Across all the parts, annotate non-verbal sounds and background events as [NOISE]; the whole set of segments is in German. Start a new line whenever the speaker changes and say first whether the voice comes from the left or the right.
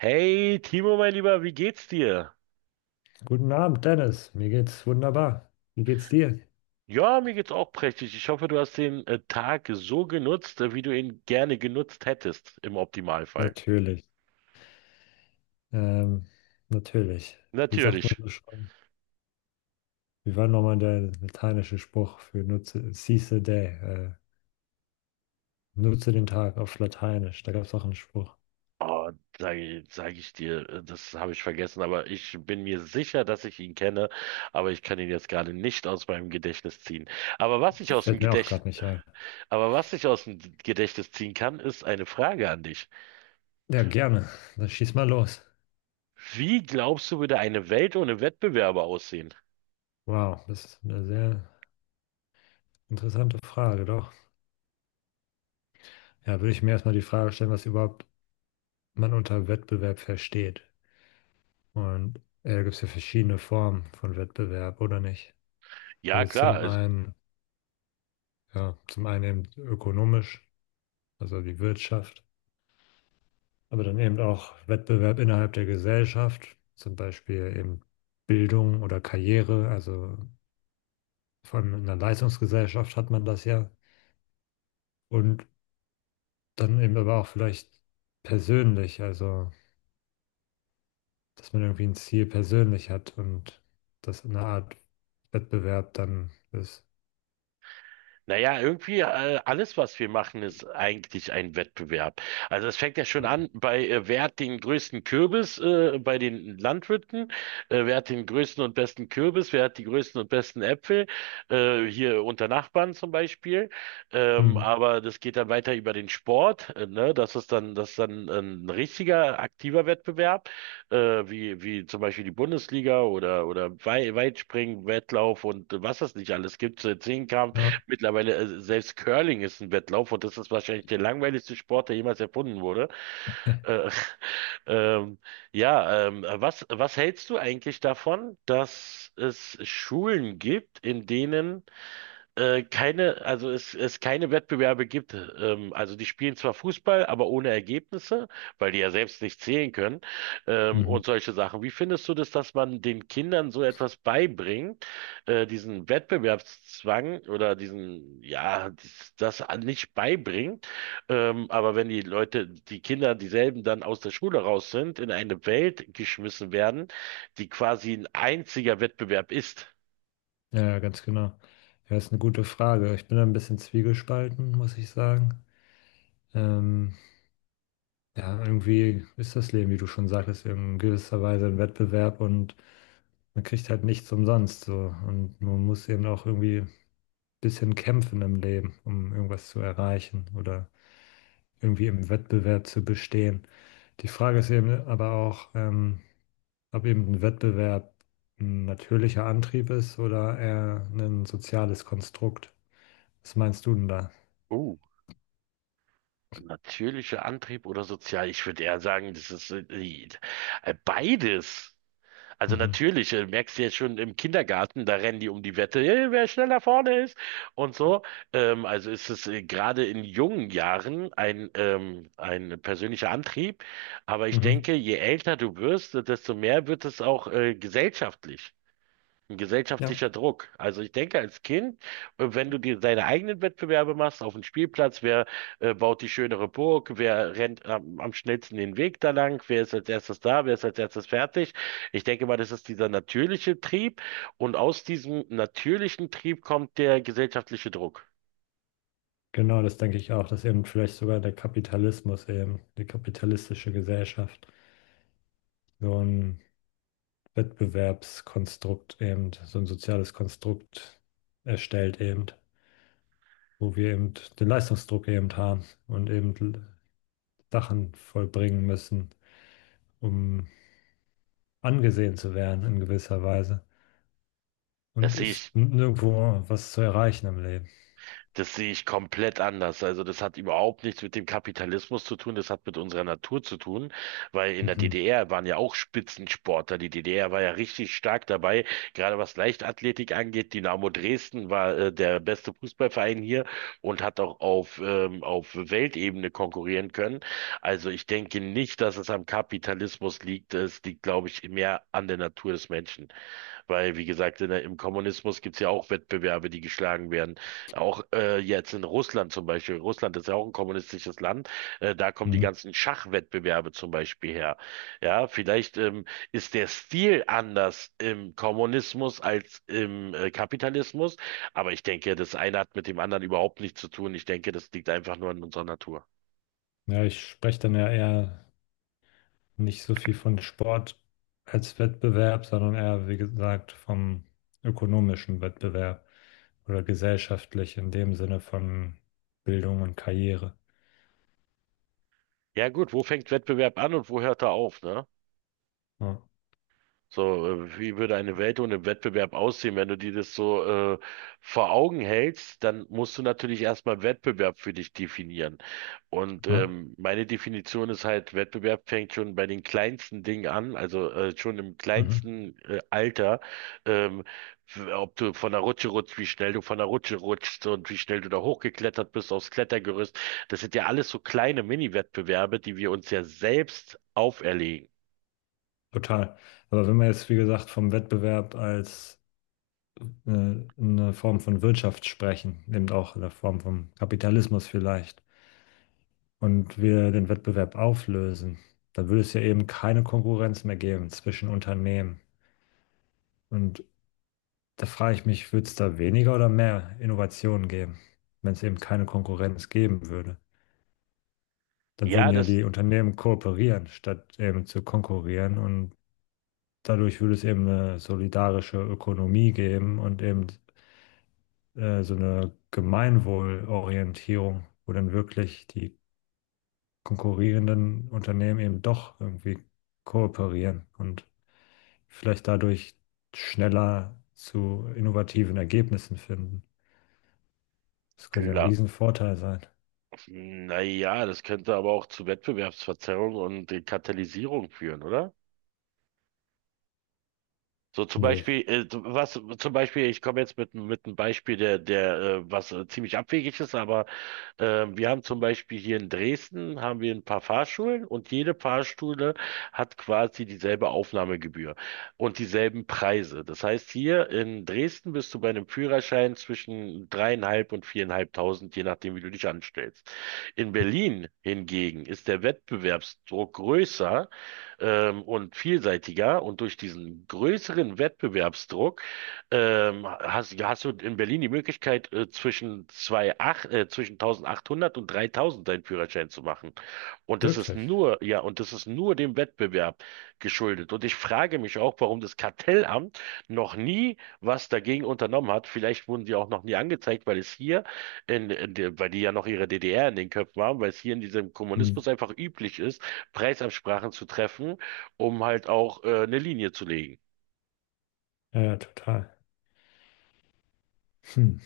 right: Hey Timo, mein Lieber, wie geht's dir?
left: Guten Abend, Dennis. Mir geht's wunderbar. Wie geht's dir?
right: Ja, mir geht's auch prächtig. Ich hoffe, du hast den Tag so genutzt, wie du ihn gerne genutzt hättest, im Optimalfall.
left: Natürlich. Ähm, natürlich. Wie sagt man
right: Natürlich.
left: so schon? Wie war nochmal der lateinische Spruch für nutze, seize the day? Nutze den Tag auf Lateinisch. Da gab es auch einen Spruch.
right: Oh, sag ich dir, das habe ich vergessen, aber ich bin mir sicher, dass ich ihn kenne, aber ich kann ihn jetzt gerade nicht aus meinem Gedächtnis ziehen. Aber was ich aus dem
left: Fällt mir auch
right: Gedächt,
left: gerade nicht ein.
right: aber was ich aus dem Gedächtnis ziehen kann, ist eine Frage an dich.
left: Ja, gerne. Dann schieß mal los.
right: Wie glaubst du, würde eine Welt ohne Wettbewerber aussehen?
left: Wow, das ist eine sehr interessante Frage, doch. Ja, würde ich mir erstmal die Frage stellen, was überhaupt man unter Wettbewerb versteht. Und da gibt es ja verschiedene Formen von Wettbewerb, oder nicht?
right: Ja,
left: Also
right: klar,
left: zum
right: also.
left: einen, ja, zum einen eben ökonomisch, also die Wirtschaft, aber dann eben auch Wettbewerb innerhalb der Gesellschaft, zum Beispiel eben Bildung oder Karriere, also vor allem in einer Leistungsgesellschaft hat man das ja. Und dann eben aber auch vielleicht persönlich, also dass man irgendwie ein Ziel persönlich hat und das eine Art Wettbewerb dann ist.
right: Naja, irgendwie alles, was wir machen, ist eigentlich ein Wettbewerb. Also es fängt ja schon an bei, wer hat den größten Kürbis bei den Landwirten, wer hat den größten und besten Kürbis, wer hat die größten und besten Äpfel, hier unter Nachbarn zum Beispiel. Ähm,
left: Mhm.
right: aber das geht dann weiter über den Sport, ne? Das ist dann ein richtiger, aktiver Wettbewerb, äh, wie zum Beispiel die Bundesliga oder, Weitspringen, Wettlauf und was es nicht alles gibt, Zehnkampf.
left: Ja.
right: Mittlerweile, selbst Curling ist ein Wettlauf und das ist wahrscheinlich der langweiligste Sport, der jemals erfunden wurde. Äh, [LAUGHS] ähm, ja, was hältst du eigentlich davon, dass es Schulen gibt, in denen keine, also es keine Wettbewerbe gibt. Also die spielen zwar Fußball, aber ohne Ergebnisse, weil die ja selbst nicht zählen können,
left: Mhm.
right: und solche Sachen. Wie findest du das, dass man den Kindern so etwas beibringt, diesen Wettbewerbszwang oder diesen, ja, nicht beibringt? Aber wenn die Leute, die Kinder, dieselben dann aus der Schule raus sind, in eine Welt geschmissen werden, die quasi ein einziger Wettbewerb ist.
left: Ja, ja, ganz genau. Ja, ist eine gute Frage. Ich bin da ein bisschen zwiegespalten, muss ich sagen. Ähm, ja, irgendwie ist das Leben, wie du schon sagtest, in gewisser Weise ein Wettbewerb und man kriegt halt nichts umsonst so. Und man muss eben auch irgendwie ein bisschen kämpfen im Leben, um irgendwas zu erreichen oder irgendwie im Wettbewerb zu bestehen. Die Frage ist eben aber auch, ob eben ein Wettbewerb ein natürlicher Antrieb ist oder eher ein soziales Konstrukt. Was meinst du denn da?
right: Uh. Natürlicher Antrieb oder sozial? Ich würde eher sagen, das ist beides. Also
left: Mhm.
right: natürlich, merkst du jetzt schon im Kindergarten, da rennen die um die Wette, hey, wer schneller vorne ist und so. Also ist es gerade in jungen Jahren ein persönlicher Antrieb. Aber ich
left: Mhm.
right: denke, je älter du wirst, desto mehr wird es auch gesellschaftlich. Ein
left: Ja,
right: gesellschaftlicher Druck. Also ich denke, als Kind, wenn du dir deine eigenen Wettbewerbe machst auf dem Spielplatz, wer baut die schönere Burg, wer rennt am schnellsten den Weg da lang, wer ist als erstes da, wer ist als erstes fertig. Ich denke mal, das ist dieser natürliche Trieb und aus diesem natürlichen Trieb kommt der gesellschaftliche Druck.
left: genau, das denke ich auch, dass eben vielleicht sogar der Kapitalismus eben, die kapitalistische Gesellschaft, so ein Wettbewerbskonstrukt eben, so ein soziales Konstrukt erstellt eben, wo wir eben den Leistungsdruck eben haben und eben Sachen vollbringen müssen, um angesehen zu werden in gewisser Weise
right: Das
left: und
right: sehe
left: ist
right: ich
left: nirgendwo was zu erreichen im Leben.
right: Das sehe ich komplett anders. Also das hat überhaupt nichts mit dem Kapitalismus zu tun, das hat mit unserer Natur zu tun, weil in der
left: Mhm.
right: DDR waren ja auch Spitzensportler. Die DDR war ja richtig stark dabei, gerade was Leichtathletik angeht. Dynamo Dresden war der beste Fußballverein hier und hat auch auf Weltebene konkurrieren können. Also ich denke nicht, dass es am Kapitalismus liegt. Es liegt, glaube ich, mehr an der Natur des Menschen. Weil, wie gesagt, im Kommunismus gibt es ja auch Wettbewerbe, die geschlagen werden. Auch jetzt in Russland zum Beispiel. Russland ist ja auch ein kommunistisches Land. Da kommen die
left: Mhm.
right: ganzen Schachwettbewerbe zum Beispiel her. Ja, vielleicht ist der Stil anders im Kommunismus als im Kapitalismus. Aber ich denke, das eine hat mit dem anderen überhaupt nichts zu tun. Ich denke, das liegt einfach nur in unserer Natur.
left: Ja, ich spreche dann ja eher nicht so viel von Sport als Wettbewerb, sondern eher, wie gesagt, vom ökonomischen Wettbewerb oder gesellschaftlich in dem Sinne von Bildung und Karriere.
right: Ja gut, wo fängt Wettbewerb an und wo hört er auf, ne?
left: Ja,
right: So, wie würde eine Welt ohne Wettbewerb aussehen? Wenn du dir das so äh, vor Augen hältst, dann musst du natürlich erstmal Wettbewerb für dich definieren. Und
left: ja,
right: meine Definition ist halt, Wettbewerb fängt schon bei den kleinsten Dingen an, also schon im
left: mhm,
right: kleinsten Alter. Ähm, Ob du von der Rutsche rutschst, wie schnell du von der Rutsche rutschst und wie schnell du da hochgeklettert bist aufs Klettergerüst. Das sind ja alles so kleine Mini-Wettbewerbe, die wir uns ja selbst auferlegen.
left: total. Aber wenn wir jetzt, wie gesagt, vom Wettbewerb als äh, eine Form von Wirtschaft sprechen, eben auch in der Form von Kapitalismus vielleicht, und wir den Wettbewerb auflösen, dann würde es ja eben keine Konkurrenz mehr geben zwischen Unternehmen. Und da frage ich mich, würde es da weniger oder mehr Innovationen geben, wenn es eben keine Konkurrenz geben würde? Dann würden
right: Ja,
left: ja
right: das.
left: die Unternehmen kooperieren, statt eben zu konkurrieren. Und dadurch würde es eben eine solidarische Ökonomie geben und eben so eine Gemeinwohlorientierung, wo dann wirklich die konkurrierenden Unternehmen eben doch irgendwie kooperieren und vielleicht dadurch schneller zu innovativen Ergebnissen finden. Das könnte ja ein Riesenvorteil sein.
right: Naja, das könnte aber auch zu Wettbewerbsverzerrung und Katalysierung führen, oder? So zum
left: Nee,
right: Beispiel, so, was zum Beispiel, ich komme jetzt mit, einem Beispiel, der, der, was ziemlich abwegig ist, aber wir haben zum Beispiel hier in Dresden haben wir ein paar Fahrschulen und jede Fahrschule hat quasi dieselbe Aufnahmegebühr und dieselben Preise. Das heißt, hier in Dresden bist du bei einem Führerschein zwischen dreieinhalb und viereinhalbtausend, je nachdem, wie du dich anstellst. In Berlin hingegen ist der Wettbewerbsdruck größer und vielseitiger und durch diesen größeren Wettbewerbsdruck hast du in Berlin die Möglichkeit, zwischen 1800 und 3000 deinen Führerschein zu machen. Und das ist
left: wirklich.
right: nur, und das ist nur dem Wettbewerb geschuldet. Und ich frage mich auch, warum das Kartellamt noch nie was dagegen unternommen hat. Vielleicht wurden die auch noch nie angezeigt, weil es hier, in der, weil die ja noch ihre DDR in den Köpfen haben, weil es hier in diesem
left: Hm.
right: Kommunismus einfach üblich ist, Preisabsprachen zu treffen, um halt auch eine Linie zu legen.
left: Ja, ja, total. Hm.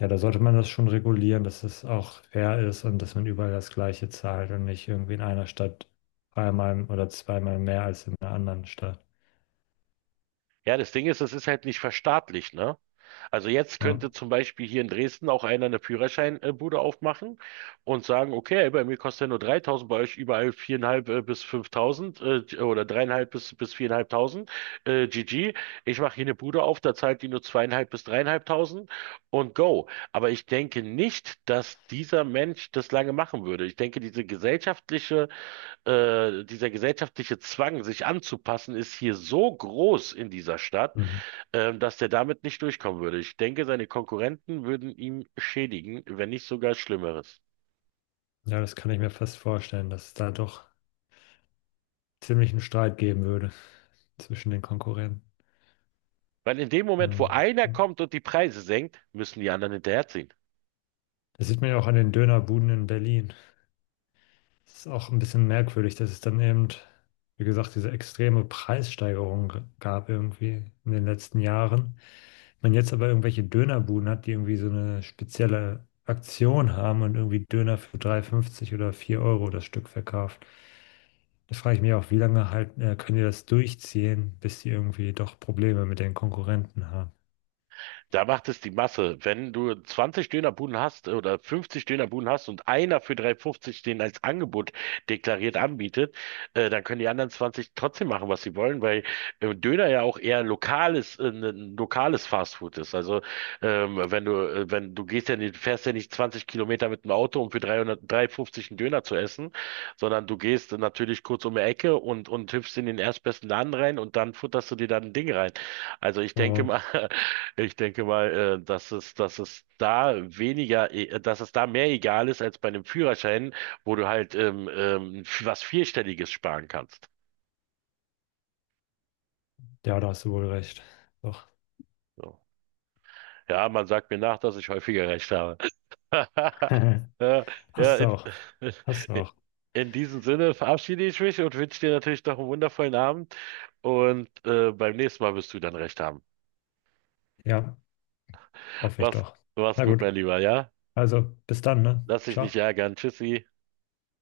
left: Ja, da sollte man das schon regulieren, dass es auch fair ist und dass man überall das Gleiche zahlt und nicht irgendwie in einer Stadt dreimal oder zweimal mehr als in einer anderen Stadt.
right: Ja, das Ding ist, es ist halt nicht verstaatlicht, ne? Also jetzt
left: Ja,
right: könnte zum Beispiel hier in Dresden auch einer eine Führerscheinbude aufmachen und sagen, okay, bei mir kostet er nur 3.000, bei euch überall 4.500 bis 5.000 oder dreieinhalb bis 4.500 GG. Ich mache hier eine Bude auf, da zahlt die nur zweieinhalb bis dreieinhalbtausend und go. Aber ich denke nicht, dass dieser Mensch das lange machen würde. Ich denke, dieser gesellschaftliche Zwang, sich anzupassen, ist hier so groß in dieser Stadt,
left: mhm.
right: dass der damit nicht durchkommen würde. Ich denke, seine Konkurrenten würden ihm schädigen, wenn nicht sogar Schlimmeres.
left: Ja, das kann ich mir fast vorstellen, dass es da doch ziemlich einen Streit geben würde zwischen den Konkurrenten.
right: Weil in dem Moment, wo
left: Ähm,
right: einer
left: ja.
right: kommt und die Preise senkt, müssen die anderen hinterherziehen.
left: Das sieht man ja auch an den Dönerbuden in Berlin. Das ist auch ein bisschen merkwürdig, dass es dann eben, wie gesagt, diese extreme Preissteigerung gab irgendwie in den letzten Jahren. Man jetzt aber irgendwelche Dönerbuden hat, die irgendwie so eine spezielle Aktion haben und irgendwie Döner für 3,50 oder 4 Euro das Stück verkauft. Da frage ich mich auch, wie lange halt, können die das durchziehen, bis die irgendwie doch Probleme mit den Konkurrenten haben.
right: Da macht es die Masse. Wenn du 20 Dönerbuden hast oder 50 Dönerbuden hast und einer für 3,50 den als Angebot deklariert anbietet, dann können die anderen 20 trotzdem machen, was sie wollen, weil Döner ja auch eher ein lokales Fastfood ist. Also wenn du gehst ja nicht, fährst ja nicht 20 Kilometer mit dem Auto, um für 300, 3,50 einen Döner zu essen, sondern du gehst natürlich kurz um die Ecke und hüpfst in den erstbesten Laden rein und dann futterst du dir dann ein Ding rein. Also ich denke
left: Oh,
right: mal, ich denke mal, dass es da mehr egal ist als bei einem Führerschein, wo du halt was Vierstelliges sparen kannst.
left: ja, da hast du wohl recht. Doch.
right: So. Ja, man sagt mir nach, dass ich häufiger recht habe. [LAUGHS] Ja,
left: [LAUGHS]
right: ja,
left: Hast du auch. Hast du auch.
right: [LAUGHS] in diesem Sinne verabschiede ich mich und wünsche dir natürlich noch einen wundervollen Abend. Und beim nächsten Mal wirst du dann recht haben.
left: Ja, hoffe ich
right: Was, Mach's,
left: doch.
right: mach's,
left: Na
right: gut,
left: gut.
right: mein Lieber, ja?
left: Also, bis dann, ne?
right: Lass dich nicht
left: Ciao.
right: ärgern. Tschüssi.